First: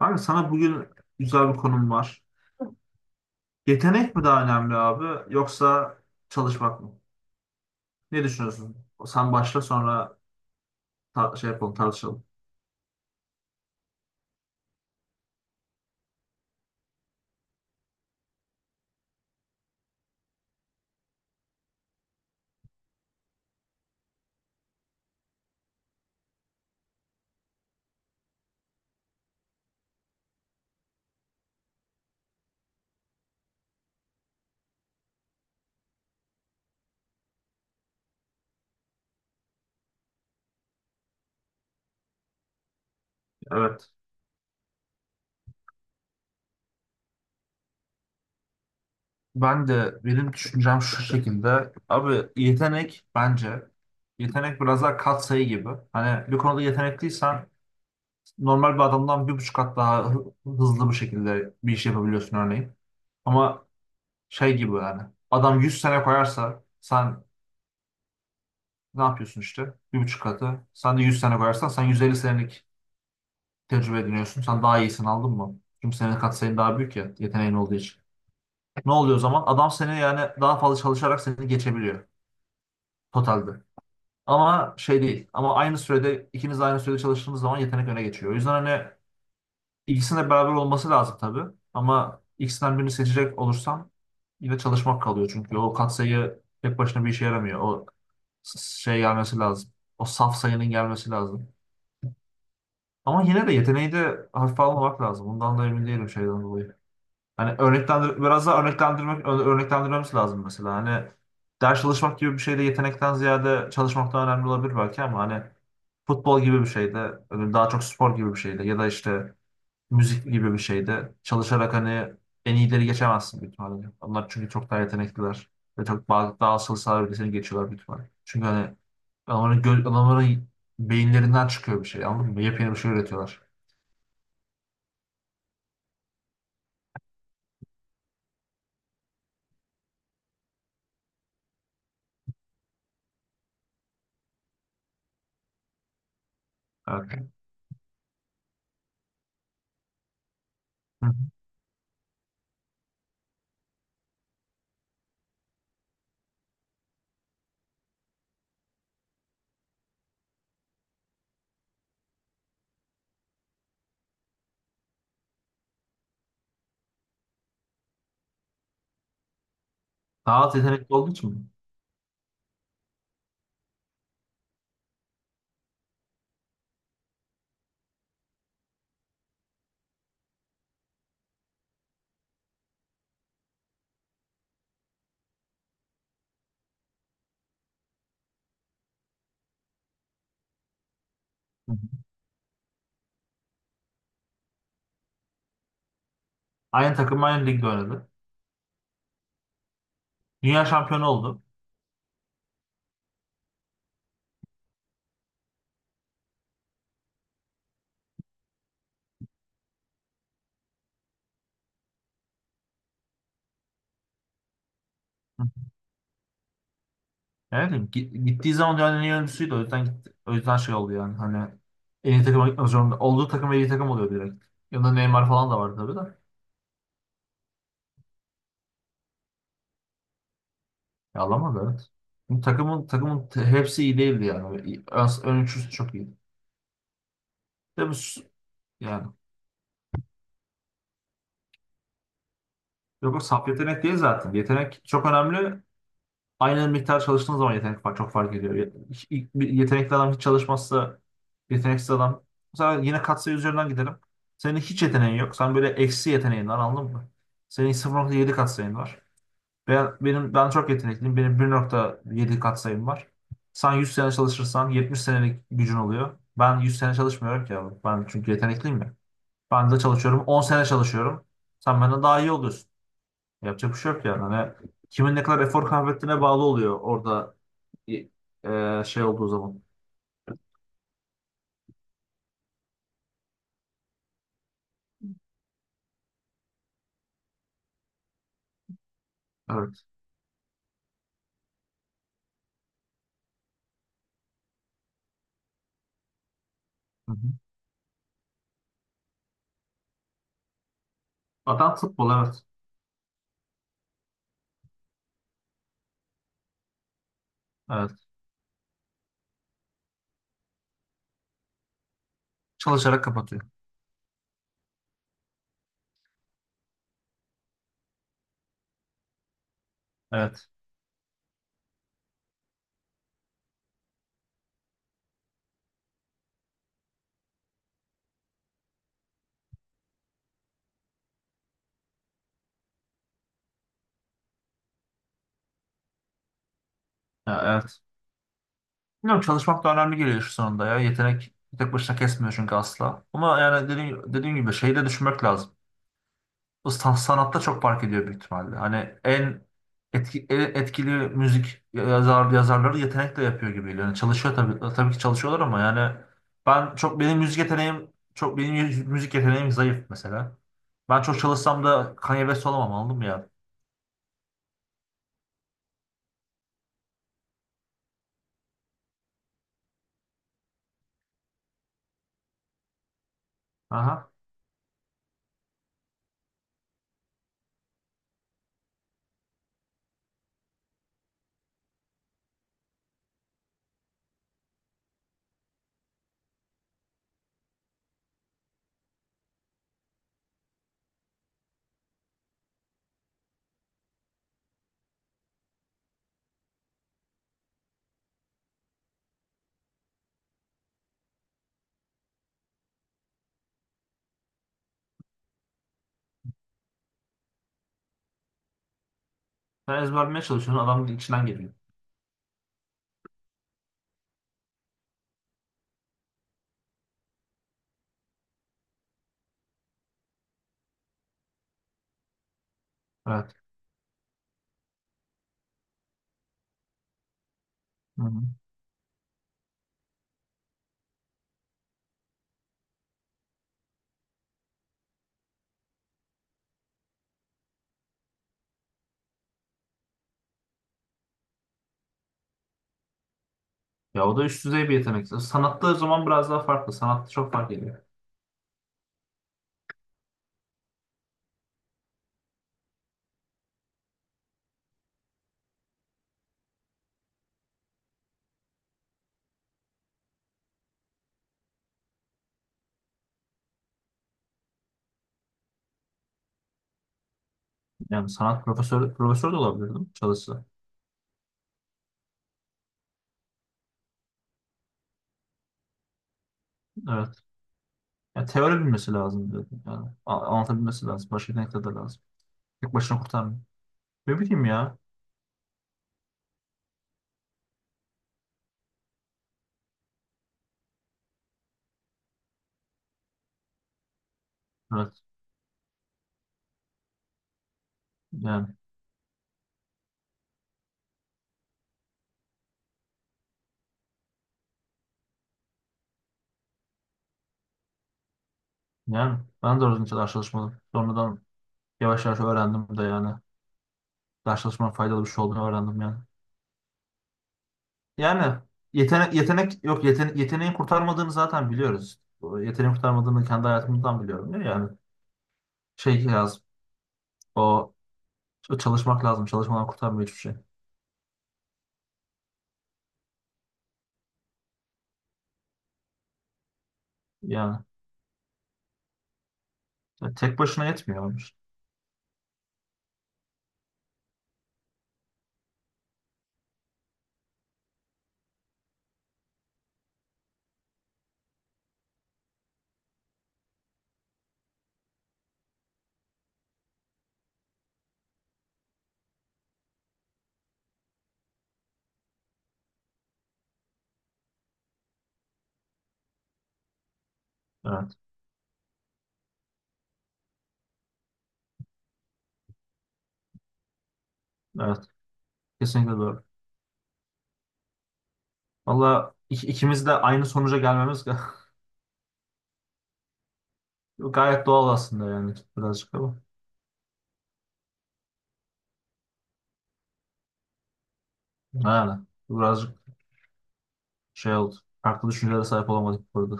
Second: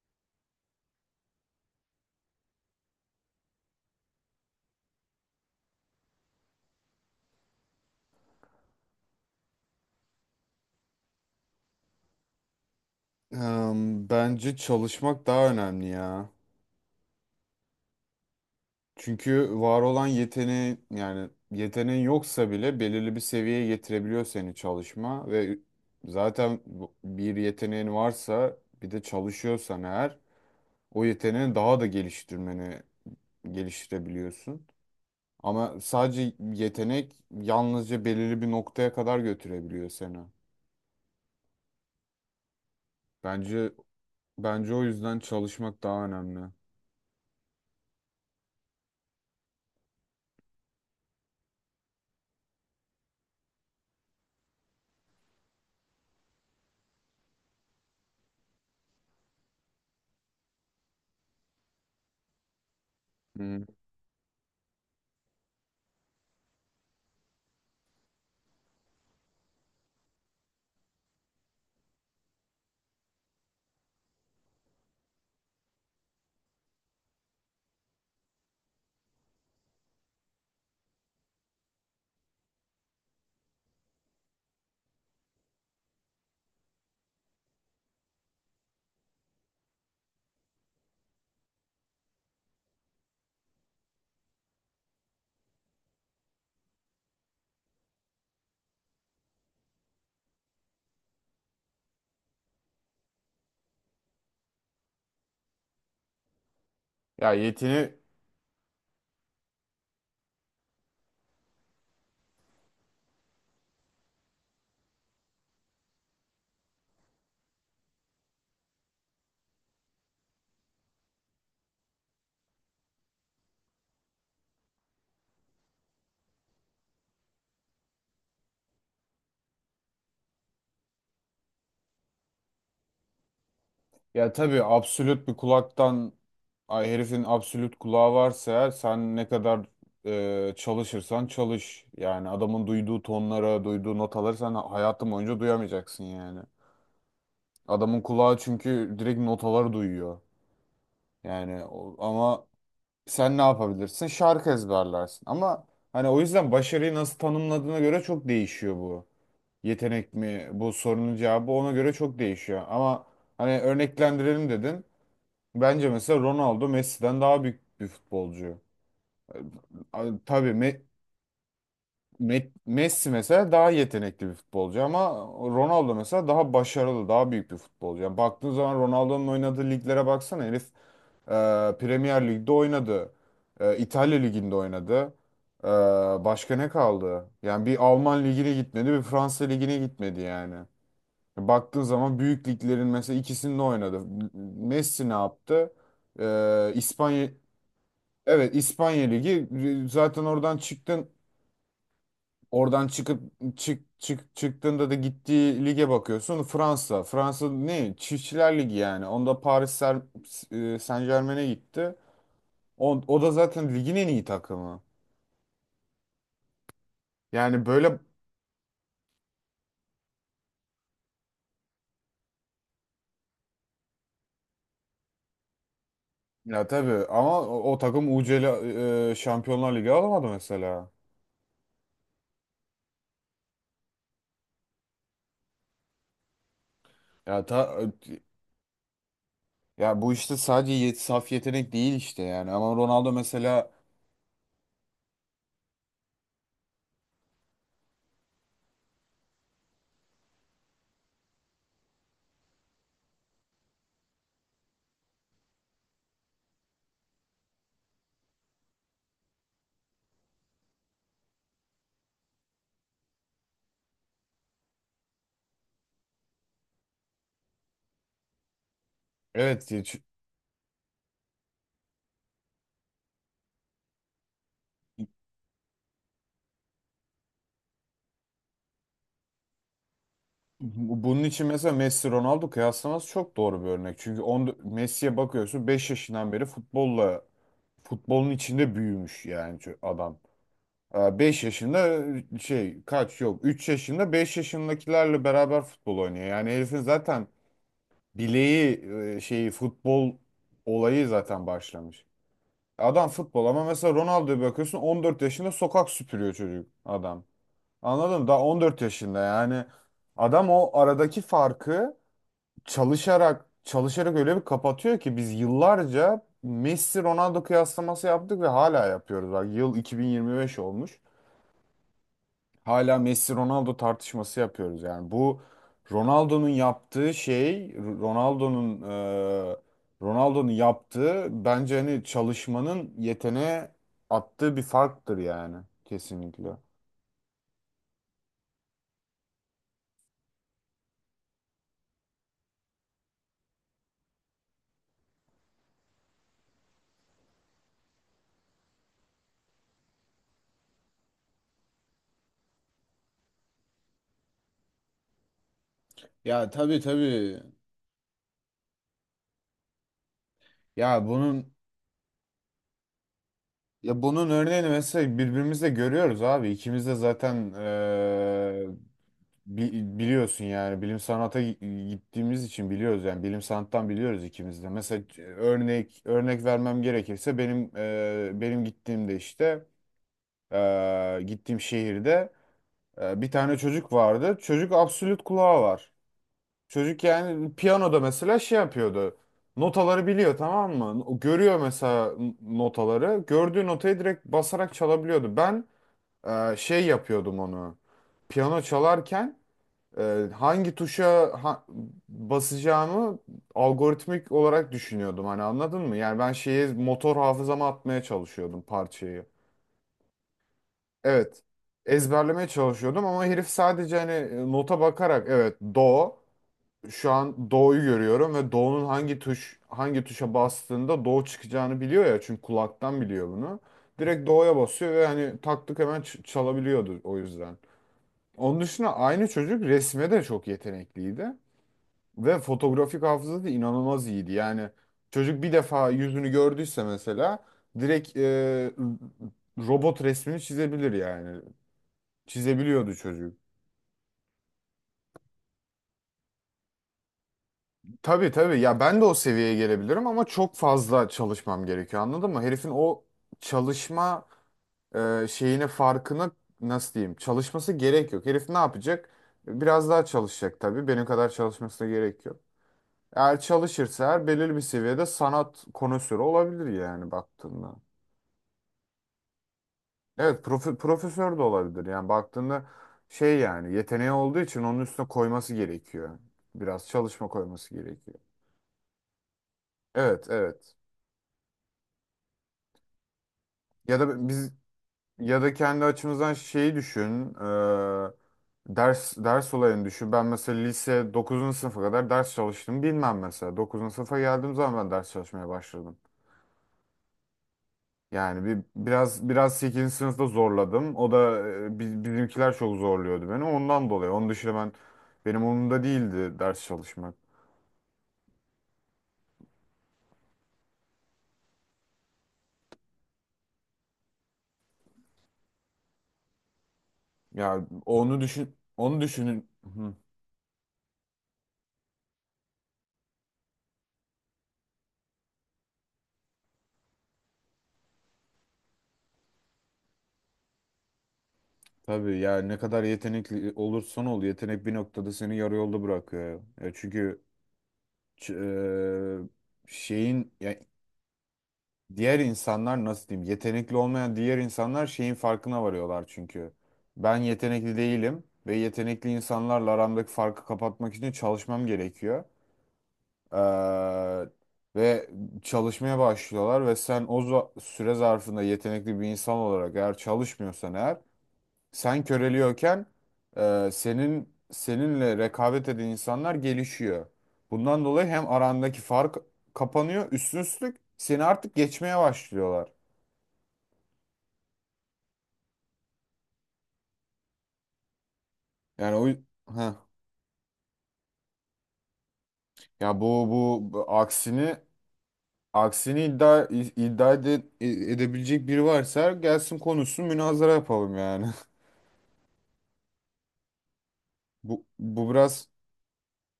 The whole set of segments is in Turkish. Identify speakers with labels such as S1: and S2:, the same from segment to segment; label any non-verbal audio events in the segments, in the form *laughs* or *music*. S1: Abi sana bugün güzel bir konum var. Yetenek mi daha önemli abi, yoksa çalışmak mı? Ne düşünüyorsun? Sen başla, sonra tar- şey yapalım tartışalım.
S2: Bence çalışmak daha önemli ya. Çünkü var olan yani yeteneğin yoksa bile belirli bir seviyeye getirebiliyor seni, çalışma ve zaten bir yeteneğin varsa bir de çalışıyorsan eğer o yeteneğini daha da geliştirebiliyorsun. Ama sadece yetenek yalnızca belirli bir noktaya kadar götürebiliyor seni. Bence
S1: Evet.
S2: bence o yüzden çalışmak daha önemli.
S1: Ben de, benim düşüncem şu şekilde. Abi, yetenek bence, biraz daha katsayı gibi. Hani bir konuda yetenekliysen, normal bir adamdan bir buçuk kat daha hızlı bir şekilde bir iş yapabiliyorsun örneğin.
S2: Hı.
S1: Ama şey gibi yani, adam 100 sene koyarsa sen, ne yapıyorsun işte? Bir buçuk katı. Sen de 100 sene koyarsan sen 150 senelik tecrübe ediniyorsun. Sen daha iyisin, aldın mı? Çünkü senin katsayın daha büyük ya, yeteneğin olduğu için. Ne oluyor o zaman? Adam seni, yani daha fazla çalışarak seni geçebiliyor totalde. Ama şey değil. Ama aynı sürede, ikiniz de aynı sürede çalıştığınız zaman yetenek öne geçiyor. O yüzden hani, ikisinin de beraber olması lazım tabii. Ama ikisinden birini seçecek olursam, yine çalışmak kalıyor. Çünkü o katsayı tek başına bir işe yaramıyor. O gelmesi lazım. O saf sayının gelmesi lazım. Ama yine de yeteneği de hafife almamak lazım. Bundan da emin değilim şeyden dolayı.
S2: Ya
S1: Hani
S2: yetine
S1: biraz daha örneklendirmemiz lazım mesela. Hani ders çalışmak gibi bir şeyde de yetenekten ziyade çalışmak daha önemli olabilir belki, ama hani futbol gibi bir şeyde, öyle daha çok spor gibi bir şeyde ya da işte müzik gibi bir şeyde çalışarak hani en iyileri geçemezsin büyük ihtimalle. Onlar çünkü çok daha yetenekliler ve daha asıl sahibi seni geçiyorlar büyük ihtimalle. Çünkü hani, adamların beyinlerinden çıkıyor bir şey, anladın mı? Yepyeni bir şey üretiyorlar.
S2: Ya tabii, absolut bir kulaktan ay herifin absolut kulağı varsa eğer, sen ne kadar çalışırsan çalış. Yani adamın duyduğu tonlara, duyduğu notaları sen hayatın boyunca duyamayacaksın yani.
S1: Evet.
S2: Adamın kulağı çünkü direkt notaları duyuyor.
S1: Hı hı.
S2: Yani ama sen ne yapabilirsin? Şarkı ezberlersin. Ama hani o yüzden başarıyı nasıl tanımladığına göre çok değişiyor bu. Yetenek mi, bu sorunun cevabı ona göre çok değişiyor. Ama hani, örneklendirelim dedin. Bence mesela Ronaldo Messi'den daha büyük bir futbolcu.
S1: Daha
S2: Tabii,
S1: az yetenekli olduğu için mi?
S2: Messi mesela daha yetenekli bir futbolcu ama Ronaldo mesela daha başarılı, daha büyük bir futbolcu. Yani baktığın zaman Ronaldo'nun oynadığı liglere baksana, herif e, Premier Lig'de oynadı. İtalya Ligi'nde oynadı. E, Başka ne kaldı? Yani bir Alman Ligi'ne gitmedi, bir Fransa Ligi'ne gitmedi yani.
S1: Hı hı.
S2: Baktığın zaman büyük liglerin mesela ikisinde oynadı. Messi ne yaptı?
S1: Aynı takım,
S2: İspanya
S1: aynı ligde oynadı.
S2: Evet, İspanya Ligi, zaten
S1: Dünya şampiyonu oldu.
S2: oradan çıkıp, çıktığında da gittiği lige bakıyorsun. Fransa ne, Çiftçiler Ligi yani. Onda Paris Saint-Germain'e gitti, o da zaten ligin en iyi takımı yani,
S1: Evet,
S2: böyle.
S1: gittiği zaman dünyanın en iyi oyuncusuydu. O yüzden gitti. O yüzden şey oldu yani. Hani en iyi takıma gitmek zorunda. Olduğu takım en iyi takım oluyor direkt. Yanında Neymar falan da vardı tabii de.
S2: Ya tabii ama o takım UCL, Şampiyonlar Ligi alamadı mesela.
S1: Ya, alamadı, evet. Bu takımın hepsi iyi değildi yani. Ön üçlüsü çok iyiydi.
S2: ya ta,
S1: Tabii yani.
S2: Ya bu işte sadece saf yetenek değil işte yani, ama Ronaldo
S1: Yok, o saf
S2: mesela.
S1: yetenek değil zaten. Yetenek çok önemli. Aynı miktar çalıştığınız zaman yetenek fark, çok fark ediyor. İlk bir yetenekli adam hiç çalışmazsa, yeteneksiz adam. Mesela yine katsayı üzerinden gidelim. Senin hiç yeteneğin yok. Sen böyle eksi yeteneğin var, anladın mı? Senin sıfır nokta yedi katsayın var. Ben çok yetenekliyim. Benim bir nokta yedi katsayım var. Sen 100 sene çalışırsan 70 senelik gücün oluyor. Ben 100 sene çalışmıyorum ki abi. Ben çünkü yetenekliyim ya.
S2: Evet.
S1: Ben de çalışıyorum, 10 sene çalışıyorum. Sen benden daha iyi oluyorsun. Yapacak bir şey yok yani. Hani kimin ne kadar efor kaybettiğine bağlı oluyor orada, y- şey olduğu zaman.
S2: Bunun için mesela Messi Ronaldo kıyaslaması çok doğru bir örnek. Çünkü Messi'ye bakıyorsun, 5 yaşından beri futbolun içinde büyümüş yani
S1: Evet.
S2: adam. Beş yaşında, şey, kaç, yok, 3 yaşında, 5 yaşındakilerle beraber futbol oynuyor. Yani herifin
S1: Hı hı.
S2: zaten bileği, şeyi, futbol olayı zaten
S1: Adam
S2: başlamış.
S1: futbol, evet.
S2: Adam futbol ama mesela Ronaldo'ya bakıyorsun, 14 yaşında sokak süpürüyor çocuk adam.
S1: Evet.
S2: Anladın mı? Daha 14 yaşında yani adam. O aradaki farkı
S1: Çalışarak kapatıyor.
S2: çalışarak çalışarak öyle bir kapatıyor ki biz yıllarca Messi Ronaldo kıyaslaması yaptık ve hala yapıyoruz. Bak yıl
S1: Evet.
S2: 2025 olmuş. Hala Messi Ronaldo tartışması yapıyoruz. Yani bu, Ronaldo'nun yaptığı şey, Ronaldo'nun e, Ronaldo'nun yaptığı bence hani çalışmanın yeteneğe attığı bir farktır yani, kesinlikle.
S1: Ya, evet. Bilmiyorum, çalışmak da önemli geliyor şu sonunda ya. Yetenek tek başına kesmiyor çünkü asla. Ama yani dediğim gibi şeyi de düşünmek lazım. Bu sanatta çok fark ediyor büyük ihtimalle. Hani en etkili yazarları yetenekle yapıyor gibi geliyor. Yani çalışıyor tabii, tabii ki çalışıyorlar ama yani,
S2: Ya tabii
S1: benim müzik
S2: tabii.
S1: yeteneğim çok, müzik yeteneğim zayıf mesela. Ben
S2: Ya
S1: çok
S2: bunun
S1: çalışsam da Kanye West olamam, anladın mı ya?
S2: Ya bunun örneğini mesela birbirimizle görüyoruz abi. İkimiz de zaten biliyorsun yani, bilim sanata gittiğimiz için biliyoruz yani, bilim sanattan
S1: Aha.
S2: biliyoruz ikimiz de. Mesela örnek vermem gerekirse, benim benim gittiğimde işte, gittiğim şehirde, bir tane çocuk vardı. Çocuk absolut kulağı var. Çocuk yani, piyanoda mesela şey yapıyordu. Notaları biliyor tamam mı? O görüyor mesela notaları. Gördüğü notayı direkt basarak çalabiliyordu. Ben şey yapıyordum onu. Piyano çalarken, hangi tuşa basacağımı algoritmik olarak düşünüyordum. Hani, anladın mı? Yani ben şeyi motor hafızama atmaya çalışıyordum, parçayı.
S1: Sen ezberlemeye çalışıyorsun, adam içinden
S2: Evet.
S1: geliyor.
S2: Ezberlemeye çalışıyordum ama herif sadece hani nota bakarak, evet do, şu an doğuyu görüyorum ve doğunun hangi tuşa bastığında doğu çıkacağını biliyor ya, çünkü kulaktan biliyor
S1: Evet.
S2: bunu. Direkt doğuya basıyor ve hani taktık, hemen çalabiliyordu o yüzden.
S1: Hı-hı.
S2: Onun dışında aynı çocuk resme de çok yetenekliydi ve fotografik hafızası da inanılmaz iyiydi. Yani çocuk bir defa yüzünü gördüyse mesela direkt robot resmini çizebilir yani. Çizebiliyordu çocuk.
S1: Ya, o da üst düzey bir yetenek. Sanatta o zaman biraz daha farklı. Sanatta çok fark ediyor.
S2: Tabii tabii ya, ben de o seviyeye gelebilirim ama çok fazla çalışmam gerekiyor, anladın mı? Herifin o çalışma şeyine, farkına, nasıl diyeyim, çalışması gerek yok. Herif ne yapacak? Biraz daha çalışacak tabii, benim kadar çalışmasına gerek yok. Eğer çalışırsa her belirli bir seviyede sanat konusörü olabilir yani, baktığında.
S1: Yani profesör de olabilirdim çalışsa.
S2: Evet, profesör de olabilir yani baktığında, şey yani, yeteneği olduğu için onun üstüne koyması gerekiyor. Biraz
S1: Evet.
S2: çalışma koyması gerekiyor.
S1: Ya teori bilmesi lazım dedim. Yani
S2: Evet evet.
S1: anlatabilmesi lazım. Başka yetenekler de lazım. Tek başına kurtarmıyor.
S2: Ya
S1: Ne
S2: da
S1: bileyim
S2: biz
S1: ya.
S2: Ya da kendi açımızdan şeyi düşün. Ders olayını düşün. Ben mesela lise 9. sınıfa kadar ders çalıştım. Bilmem, mesela 9. sınıfa geldiğim zaman ben
S1: Evet.
S2: ders çalışmaya başladım. Yani
S1: Yani,
S2: bir biraz 8. sınıfta zorladım. O da bizimkiler çok zorluyordu beni, ondan dolayı. Onun dışında benim umurumda değildi ders çalışmak.
S1: yani ben de orada hiç ders çalışmadım. Sonradan yavaş yavaş öğrendim de yani. Ders çalışmanın faydalı bir şey olduğunu öğrendim yani.
S2: Ya onu
S1: Yani
S2: düşün, onu
S1: yetenek,
S2: düşünün.
S1: yetenek yok
S2: Hı,
S1: yeten, yeteneğin kurtarmadığını zaten biliyoruz. O, yeteneğin kurtarmadığını kendi hayatımdan biliyorum ya yani. Şey lazım. O o çalışmak lazım. Çalışmadan kurtarmıyor hiçbir şey.
S2: tabii ya, ne kadar yetenekli olursan ol, yetenek bir noktada seni yarı yolda bırakıyor. Ya çünkü,
S1: Yani
S2: Ç- e, şeyin
S1: tek
S2: ya,
S1: başına yetmiyor, olmuş.
S2: diğer insanlar nasıl diyeyim, yetenekli olmayan diğer insanlar şeyin farkına varıyorlar çünkü. Ben yetenekli değilim ve yetenekli insanlarla aramdaki farkı kapatmak için çalışmam gerekiyor. Ee, Ve çalışmaya başlıyorlar ve sen süre zarfında yetenekli bir insan olarak eğer çalışmıyorsan, eğer sen köreliyorken, seninle rekabet eden insanlar gelişiyor. Bundan
S1: Evet.
S2: dolayı hem arandaki fark kapanıyor, üstün üstlük seni artık geçmeye başlıyorlar.
S1: Evet. Kesinlikle doğru.
S2: Yani o,
S1: Valla
S2: heh.
S1: ikimiz de aynı sonuca gelmemiz
S2: Ya bu
S1: *laughs* gayet
S2: aksini
S1: doğal aslında yani, birazcık
S2: aksini
S1: ama.
S2: iddia edebilecek biri varsa gelsin konuşsun, münazara yapalım yani.
S1: Ha, birazcık şey
S2: *laughs*
S1: oldu.
S2: Bu
S1: Farklı
S2: bu
S1: düşüncelere
S2: biraz
S1: sahip olamadık burada.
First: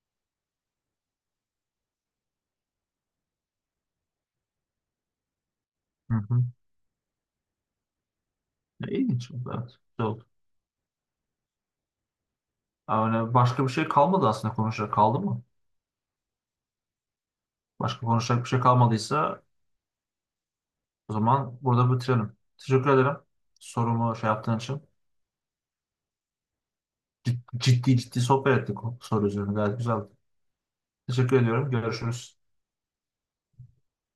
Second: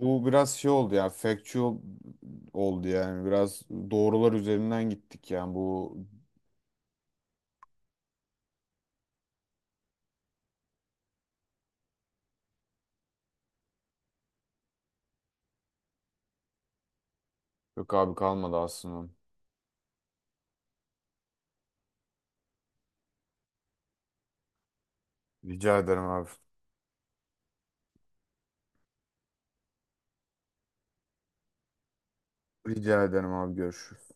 S2: bu biraz şey oldu ya, factual oldu yani, biraz doğrular üzerinden gittik yani bu.
S1: Hı hı. Ne ilginç oldu, evet. Güzel oldu. Yani başka bir şey kalmadı aslında, konuşacak kaldı mı?
S2: Yok
S1: Başka
S2: abi,
S1: konuşacak bir
S2: kalmadı
S1: şey
S2: aslında.
S1: kalmadıysa, o zaman burada bitirelim. Teşekkür ederim sorumu şey yaptığın için.
S2: Rica ederim abi.
S1: Ciddi ciddi sohbet ettik, o soru üzerine gayet güzeldi. Teşekkür ediyorum. Görüşürüz.
S2: Rica ederim abi. Görüşürüz.